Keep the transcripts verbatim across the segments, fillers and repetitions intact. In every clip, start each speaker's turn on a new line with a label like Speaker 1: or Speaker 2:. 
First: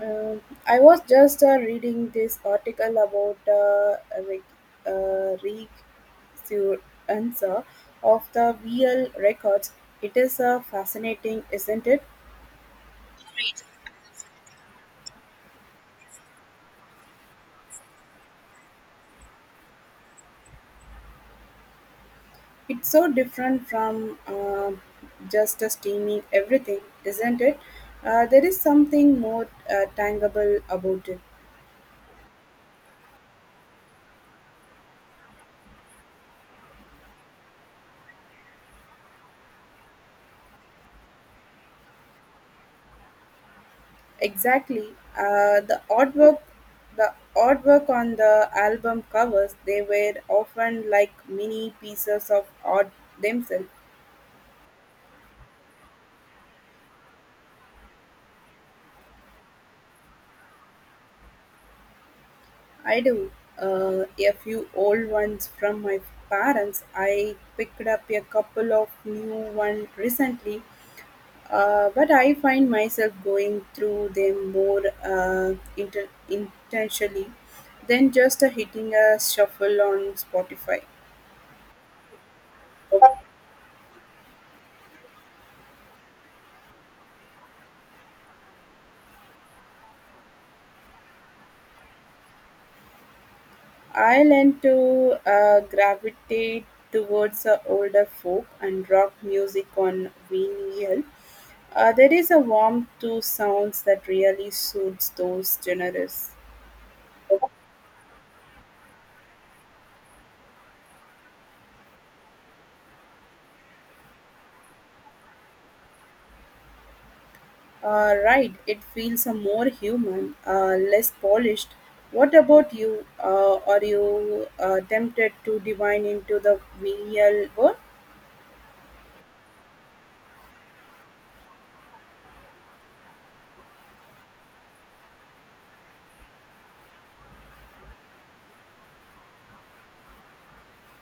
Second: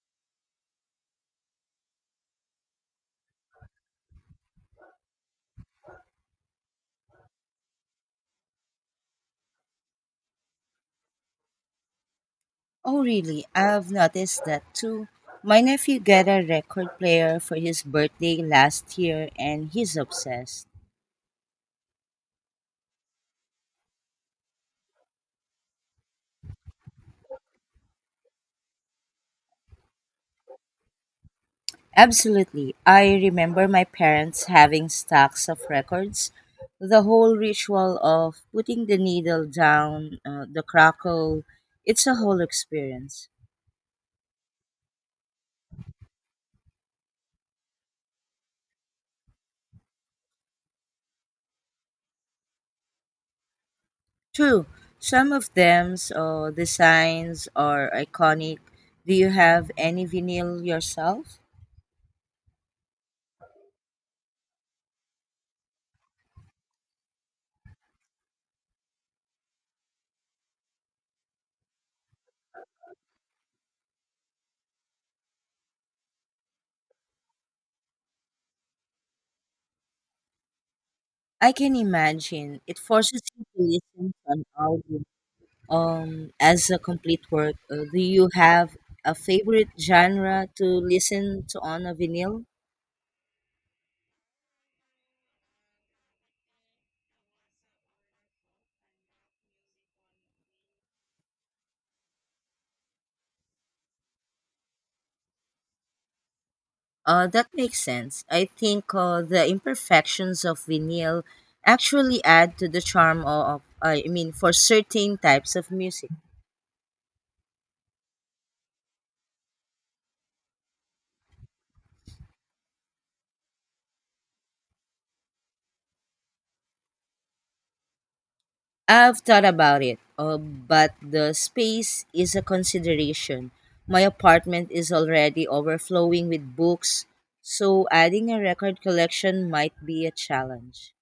Speaker 1: Um, I was just uh, reading this article about uh, re- uh, resurgence of the V L records. It is uh, fascinating, isn't it?
Speaker 2: Oh, really? I've noticed that too. My nephew got a record player for his birthday last year and he's obsessed.
Speaker 1: It's so different from um just uh, streaming everything, isn't it? Uh, there is something more uh, tangible about it.
Speaker 2: Absolutely. I remember my parents having stacks of records. The whole ritual of putting the needle down uh, the crackle, it's a whole experience.
Speaker 1: Exactly. Uh, the artwork, the artwork on the album covers, they were often like mini pieces of art themselves.
Speaker 2: True, some of them's uh, designs are iconic. Do you have any vinyl yourself?
Speaker 1: I do, uh, a few old ones from my parents. I picked up a couple of new ones recently, uh, but I find myself going through them more uh, inter- intentionally than just uh, hitting a shuffle on Spotify.
Speaker 2: I can imagine. It forces you to listen to an album um, as a complete work. Uh, do you have a favorite genre to listen to on a vinyl?
Speaker 1: I learned to uh, gravitate towards uh, older folk and rock music on vinyl. Uh, there is a warmth to sounds that really suits those genres.
Speaker 2: Uh, that makes sense. I think uh, the imperfections of vinyl actually add to the charm of, I mean, for certain types of music.
Speaker 1: Uh, right, it feels uh, more human, uh, less polished. What about you? Uh, are you uh, tempted to divine into the vinyl world?
Speaker 2: I've thought about it, uh, but the space is a consideration. My apartment is already overflowing with books, so adding a record collection might be a challenge.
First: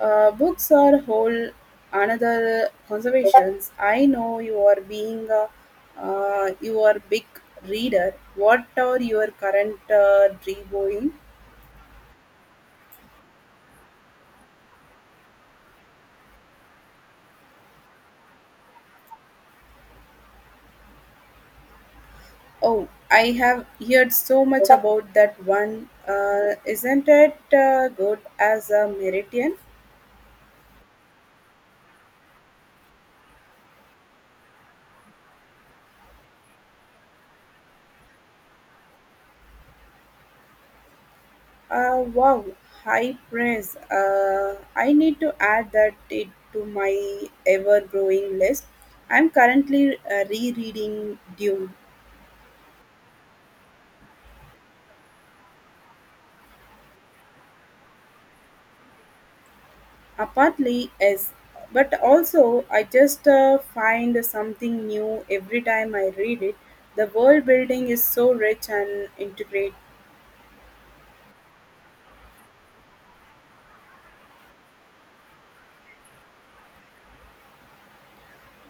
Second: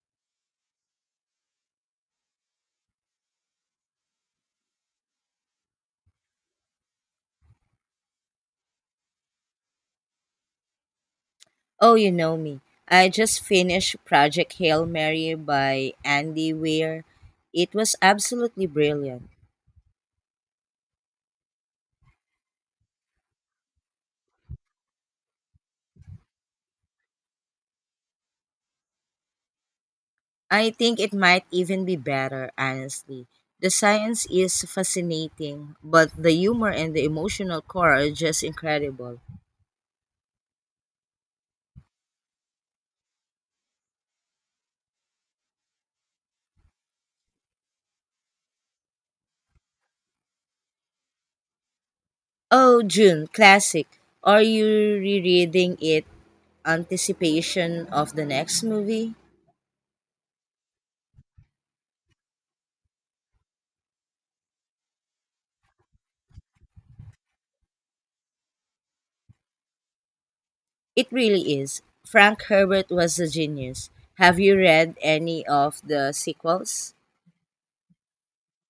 Speaker 1: Uh, books are whole another conservations. I know you are being a uh, you are big reader. What are your current uh, reading?
Speaker 2: Oh, you know me. I just finished Project Hail Mary by Andy Weir. It was absolutely brilliant.
Speaker 1: Oh, I have heard so much about that one. Uh, isn't it uh, good as a Meridian?
Speaker 2: I think it might even be better, honestly. The science is fascinating, but the humor and the emotional core are just incredible.
Speaker 1: Uh, wow, high praise. Uh, I need to add that it to my ever growing list. I'm currently uh, rereading Dune.
Speaker 2: Oh, June, classic. Are you rereading it anticipation of the next movie?
Speaker 1: Apparently, yes, but also I just uh, find something new every time I read it. The world building is so rich and integrated.
Speaker 2: It really is. Frank Herbert was a genius. Have you read any of the sequels?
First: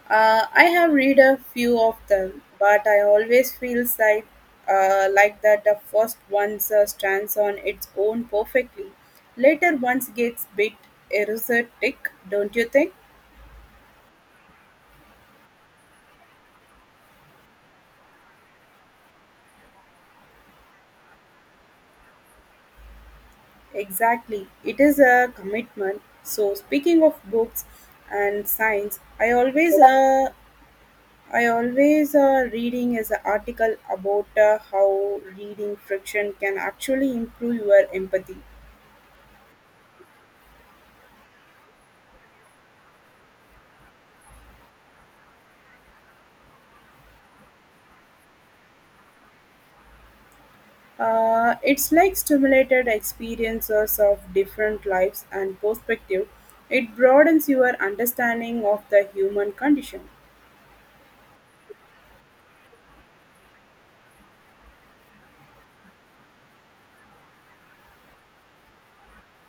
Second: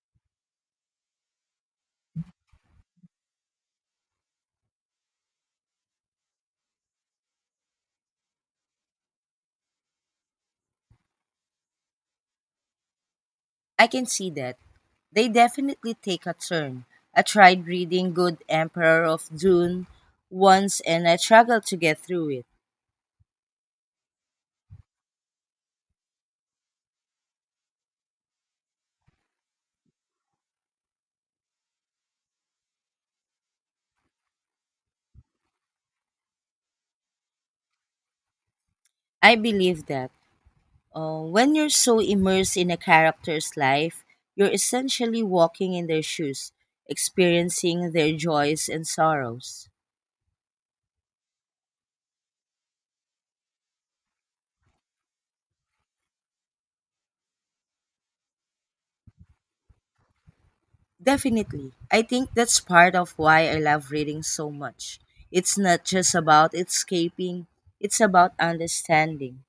Speaker 1: Uh, I have read a few of them, but I always feel like uh, like that the first one uh, stands on its own perfectly. Later ones gets bit erotic, don't you think?
Speaker 2: I can see that. They definitely take a turn. I tried reading Good Emperor of Dune once and I struggled to get through it.
Speaker 1: Exactly. It is a commitment. So speaking of books and science, I always uh, I always uh, reading is an article about uh, how reading friction can actually improve your empathy.
Speaker 2: I believe that. Uh, when you're so immersed in a character's life, you're essentially walking in their shoes, experiencing their joys and sorrows.
Speaker 1: Uh, it's like stimulated experiences of different lives and perspective. It broadens your understanding of the human condition.
Speaker 2: Definitely. I think that's part of why I love reading so much. It's not just about escaping, it's about understanding.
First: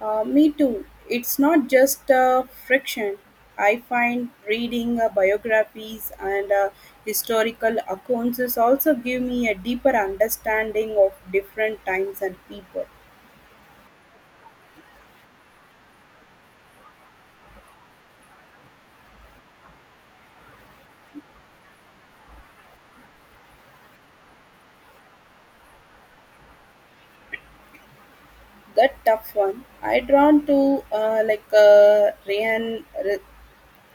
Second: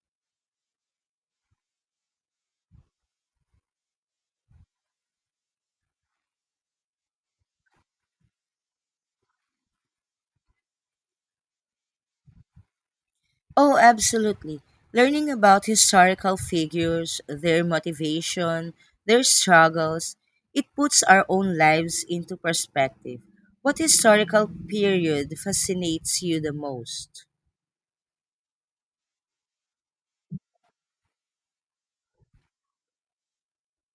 Speaker 1: Uh, me too. It's not just uh, friction. I find reading uh, biographies and uh, historical accounts is also give me a deeper understanding of different times and people.
Speaker 2: Oh, absolutely. Learning about historical figures, their motivation, their struggles, it puts our own lives into perspective. What historical period fascinates you the most?
Speaker 1: That tough one. I drawn to uh, like uh, Ryan Re-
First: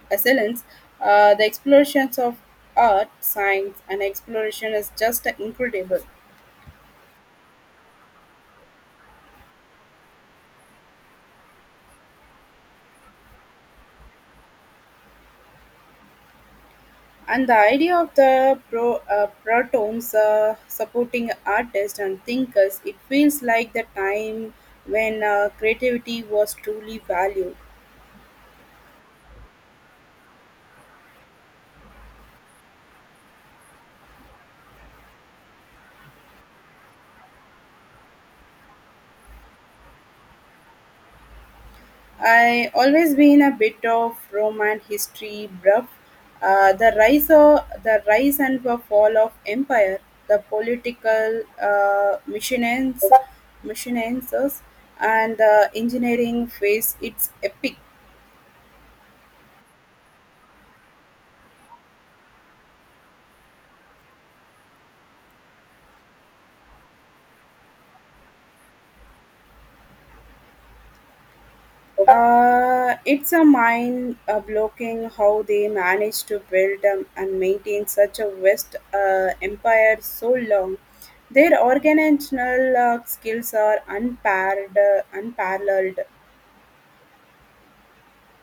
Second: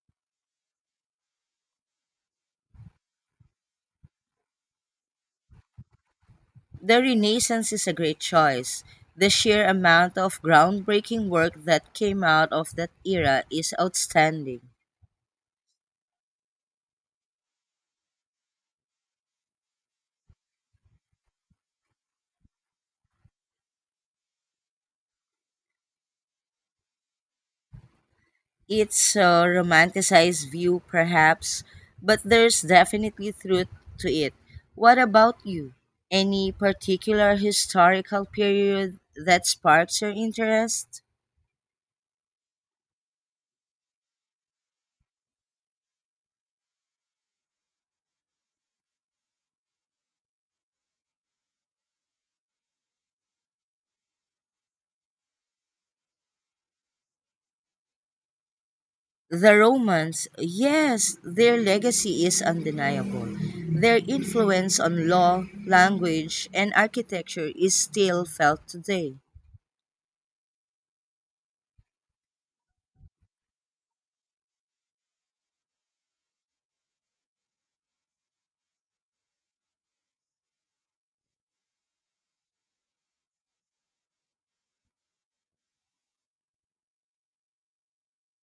Speaker 1: Resilience, uh, the explorations of art, science, and exploration is just incredible.
Speaker 2: The Renaissance is a great choice. The sheer amount of groundbreaking work that came out of that era is outstanding.
Speaker 1: And the idea of the pro, uh, protons uh, supporting artists and thinkers, it feels like the time when uh, creativity was truly valued.
Speaker 2: It's a romanticized view, perhaps, but there's definitely truth to it. What about you? Any particular historical period that sparks your interest?
Speaker 1: I always been a bit of Roman history buff. Uh, the rise of the rise and the fall of empire, the political uh, machinations, machinations, and the engineering phase. It's epic.
Speaker 2: The Romans, yes, their legacy is undeniable. Their influence on law, language, and architecture is still felt today.
Speaker 1: Uh, it's a mind uh, blocking how they managed to build um, and maintain such a vast uh, empire so long. Their organizational uh, skills are unpaired, uh, unparalleled.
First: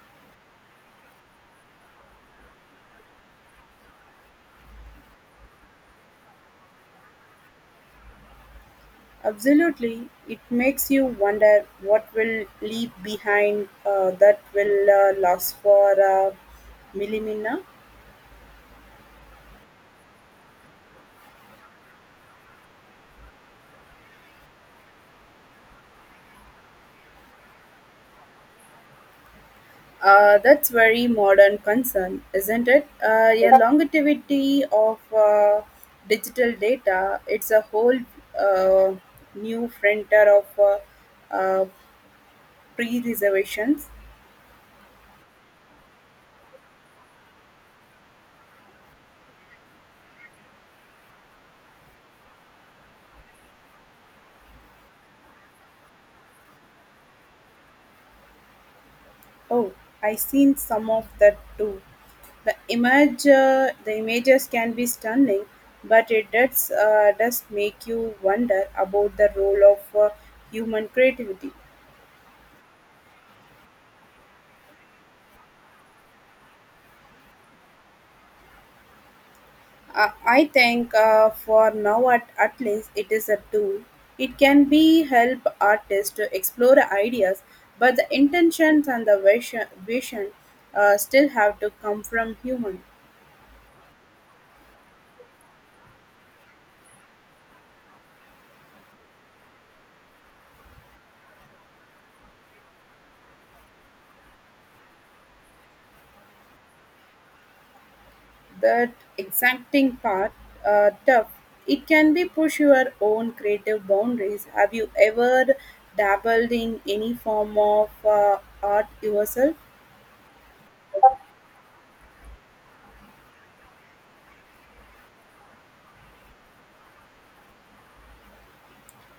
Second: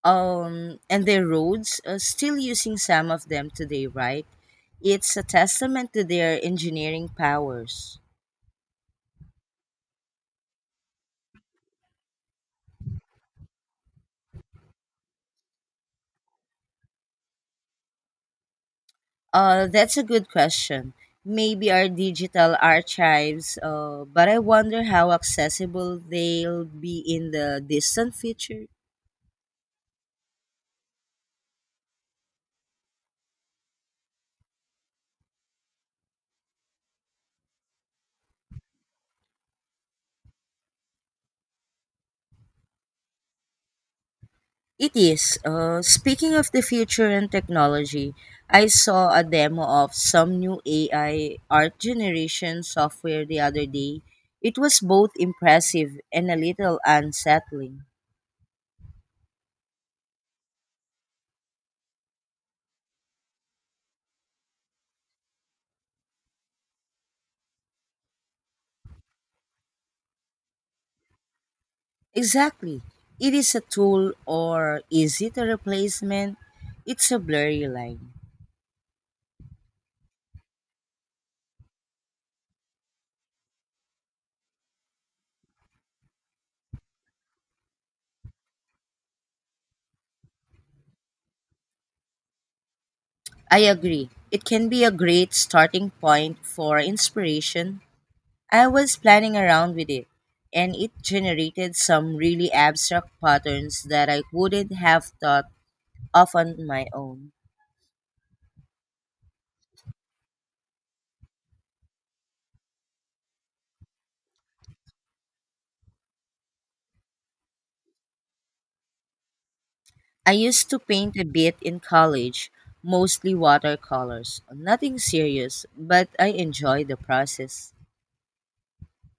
Speaker 2: um, And their roads, uh, still using some of them today, right? It's a testament to their engineering powers.
Speaker 1: Absolutely, it makes you wonder what will leave behind uh, that will uh, last for uh, millimina.
Speaker 2: Uh, that's a good question. Maybe our digital archives, uh, but I wonder how accessible they'll be in the distant future.
Speaker 1: Uh, that's very modern concern, isn't it? Uh, a longevity of uh, digital data, it's a whole uh, new frontier of uh, uh, pre-reservations.
Speaker 2: It is. Uh, speaking of the future and technology, I saw a demo of some new A I art generation software the other day. It was both impressive and a little unsettling.
Speaker 1: Oh, I seen some of that too. The image, uh, the images can be stunning, but it does uh, does make you wonder about the role of uh, human creativity.
Speaker 2: Exactly. It is a tool, or is it a replacement? It's a blurry line.
Speaker 1: Uh, I think uh, for now at, at least it is a tool. It can be help artists to explore ideas, but the intentions and the vision, vision uh, still have to come from human.
Speaker 2: I agree. It can be a great starting point for inspiration, I was playing around with it, and it generated some really abstract patterns that I wouldn't have thought of on my own.
Speaker 1: That exacting part uh, tough. It can be push your own creative boundaries. Have you ever dabbled in any form of uh, art yourself?
Speaker 2: I used to paint a bit in college, mostly watercolors. Nothing serious, but I enjoy the process.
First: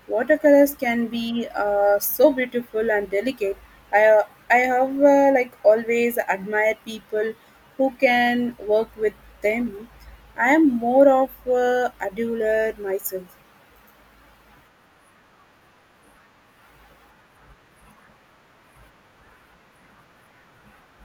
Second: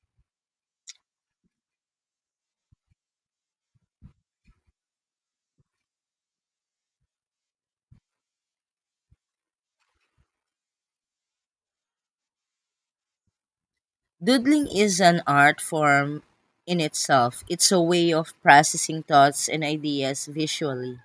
Speaker 1: Watercolors can be uh, so beautiful and delicate. I I have uh, like always admired people who can work with them. I am more of a doodler myself.
Speaker 2: Doodling is an art form in itself. It's a way of processing thoughts and ideas visually.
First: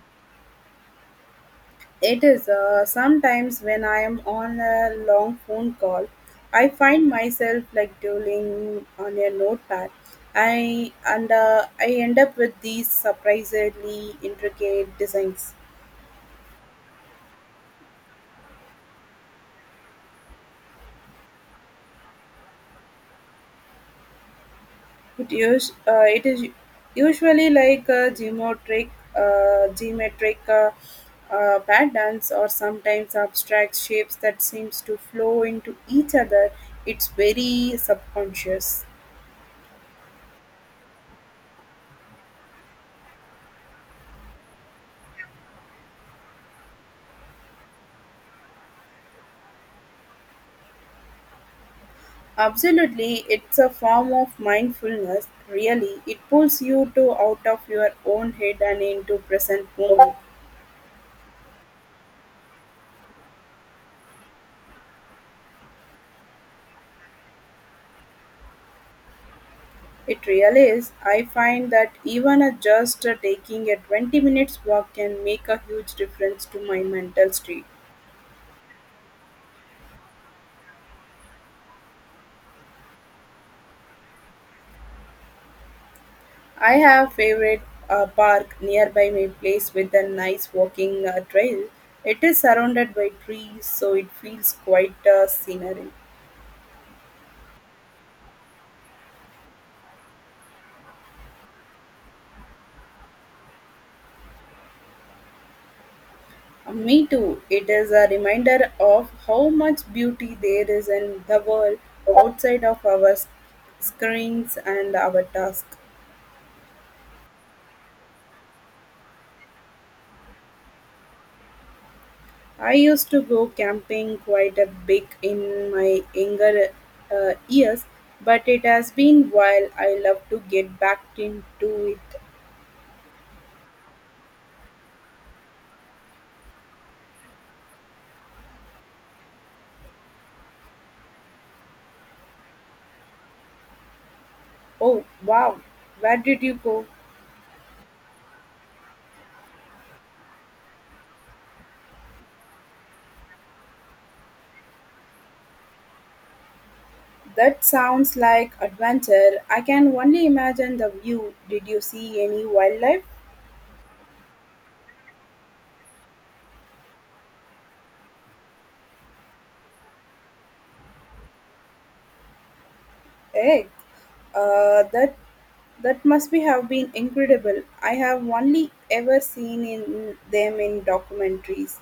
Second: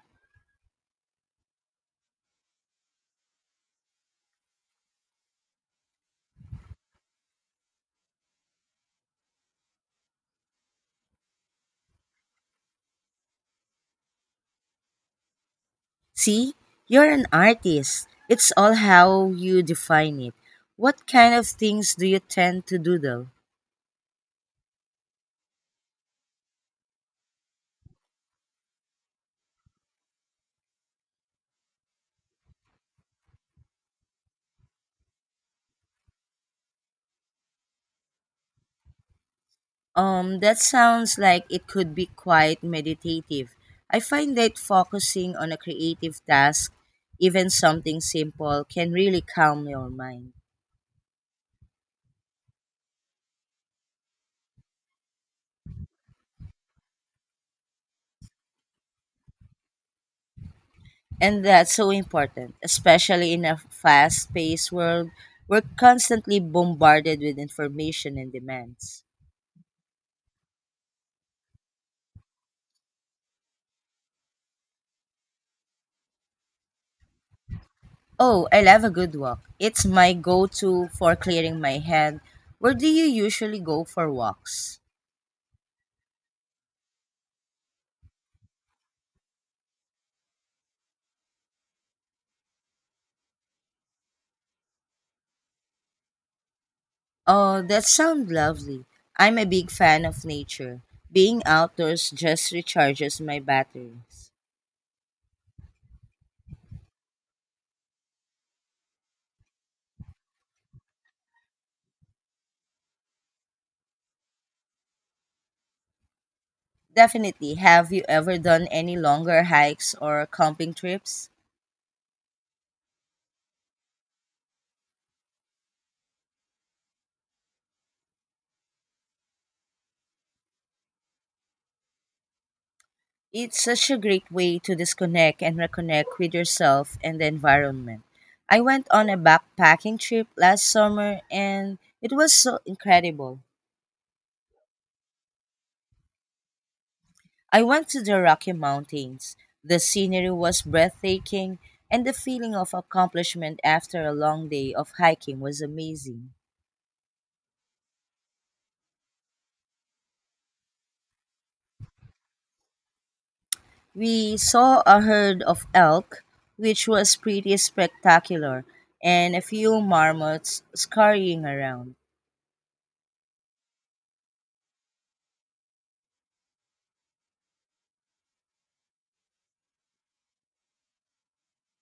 Speaker 1: It is uh, sometimes when I am on a long phone call, I find myself like doodling on a notepad. I and uh, I end up with these surprisingly intricate designs.
Speaker 2: See, you're an artist. It's all how you define it. What kind of things do you tend to doodle?
Speaker 1: It us uh, it is usually like a geometric, uh, geometric uh, uh, patterns or sometimes abstract shapes that seems to flow into each other. It's very subconscious.
Speaker 2: Um, that sounds like it could be quite meditative. I find that focusing on a creative task, even something simple, can really calm your mind.
Speaker 1: Absolutely, it's a form of mindfulness. Really, it pulls you to out of your own head and into present moment.
Speaker 2: And that's so important, especially in a fast paced world. We're constantly bombarded with information and demands.
Speaker 1: It really is. I find that even a just uh, taking a twenty minutes walk can make a huge difference to my mental state.
Speaker 2: Oh, I love a good walk. It's my go to for clearing my head. Where do you usually go for walks?
Speaker 1: I have favorite a park nearby my place with a nice walking uh, trail. It is surrounded by trees, so it feels quite uh, scenery.
Speaker 2: Oh, that sounds lovely. I'm a big fan of nature. Being outdoors just recharges my batteries.
Speaker 1: Uh, me too. It is a reminder of how much beauty there is in the world outside of our s- screens and our task.
Speaker 2: Definitely. Have you ever done any longer hikes or camping trips?
Speaker 1: I used to go camping quite a bit in my younger uh, years, but it has been while I love to get back into it.
Speaker 2: It's such a great way to disconnect and reconnect with yourself and the environment. I went on a backpacking trip last summer and it was so incredible.
Speaker 1: Oh, wow. Where did you go?
Speaker 2: I went to the Rocky Mountains. The scenery was breathtaking, and the feeling of accomplishment after a long day of hiking was amazing.
Speaker 1: That sounds like adventure. I can only imagine the view. Did you see any wildlife?
Speaker 2: We saw a herd of elk, which was pretty spectacular, and a few marmots scurrying around.
Speaker 1: Egg. Uh, that that must be have been incredible. I have only ever seen in them in documentaries.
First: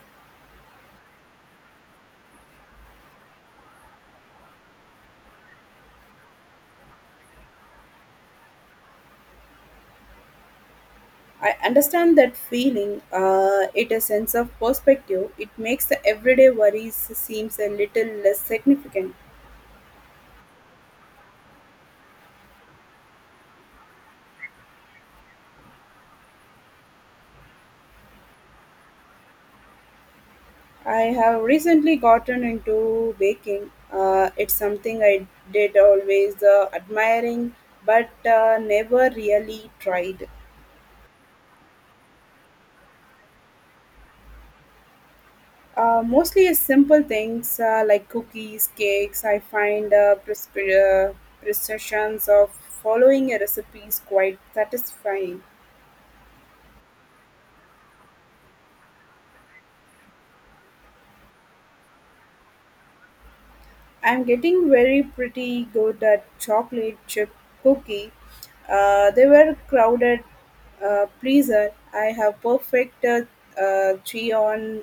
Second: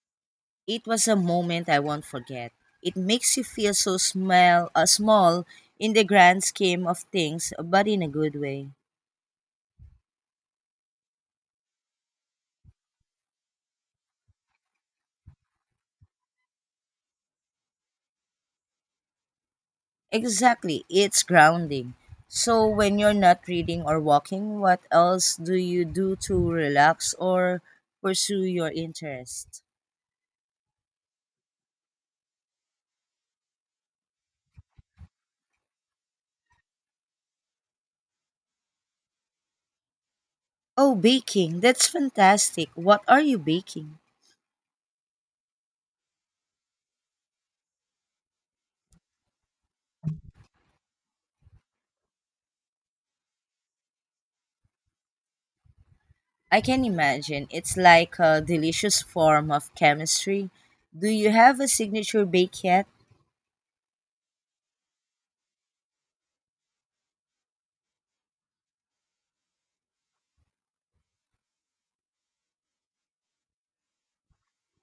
Speaker 2: It was a moment I won't forget. It makes you feel so small, uh, small in the grand scheme of things, but in a good way.
Speaker 1: I understand that feeling. Uh, it is a sense of perspective. It makes the everyday worries seems a little less significant.
Speaker 2: Exactly, it's grounding. So, when you're not reading or walking, what else do you do to relax or pursue your interest?
Speaker 1: I have recently gotten into baking. Uh, it's something I did always uh, admiring, but uh, never really tried.
Speaker 2: Oh, baking. That's fantastic. What are you baking?
Speaker 1: Uh, mostly it's simple things uh, like cookies, cakes. I find uh, pres- uh, precisions of following a recipe is quite satisfying.
Speaker 2: I can imagine. It's like a delicious form of chemistry. Do you have a signature bake yet?
Speaker 1: I'm getting very pretty good at chocolate chip cookie. Uh, they were crowded uh, pleaser. I have perfect uh, uh, three on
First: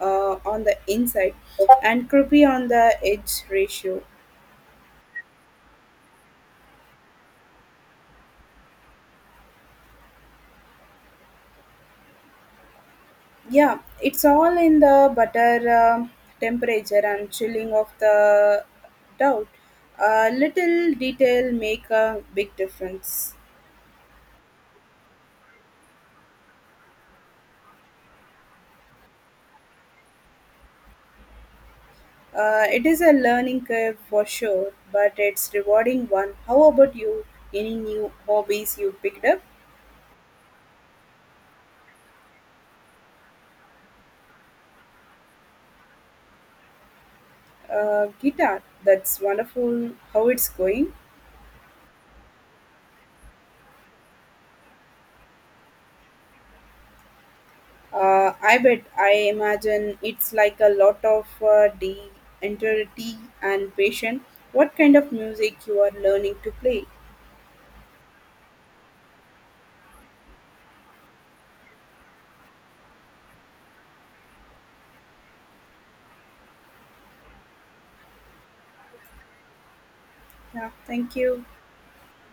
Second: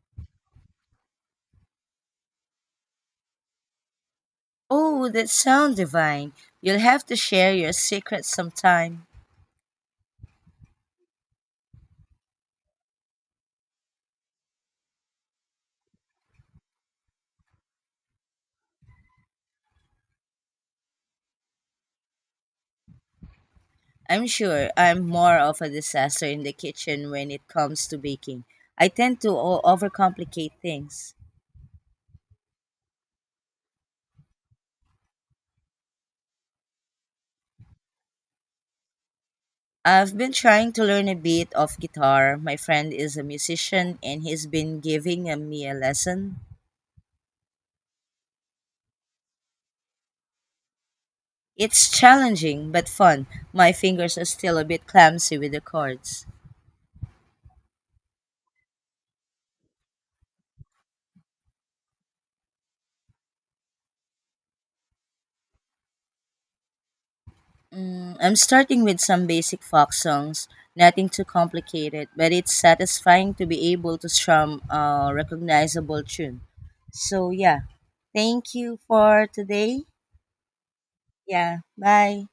Speaker 1: uh, on the inside and creepy on the edge ratio.
Speaker 2: Oh, that sounds divine. You'll have to share your secrets sometime.
Speaker 1: Yeah, it's all in the butter um temperature and chilling of the doubt. A little detail make a big difference.
Speaker 2: I'm sure I'm more of a disaster in the kitchen when it comes to baking. I tend to o- overcomplicate things.
Speaker 1: Uh, it is a learning curve for sure, but it's rewarding one. How about you? Any new hobbies you picked up?
Speaker 2: I've been trying to learn a bit of guitar. My friend is a musician and he's been giving uh, me a lesson.
Speaker 1: Uh, guitar. That's wonderful. How it's going?
Speaker 2: It's challenging but fun. My fingers are still a bit clumsy with the chords.
Speaker 1: Uh, I bet. I imagine it's like a lot of uh, de- integrity and patience. What kind of music you are learning to play?
Speaker 2: Mm, I'm starting with some basic folk songs, nothing too complicated, but it's satisfying to be able to strum a recognizable tune. So, yeah, thank you for today.
Speaker 1: Yeah, thank you.
Speaker 2: Yeah, bye.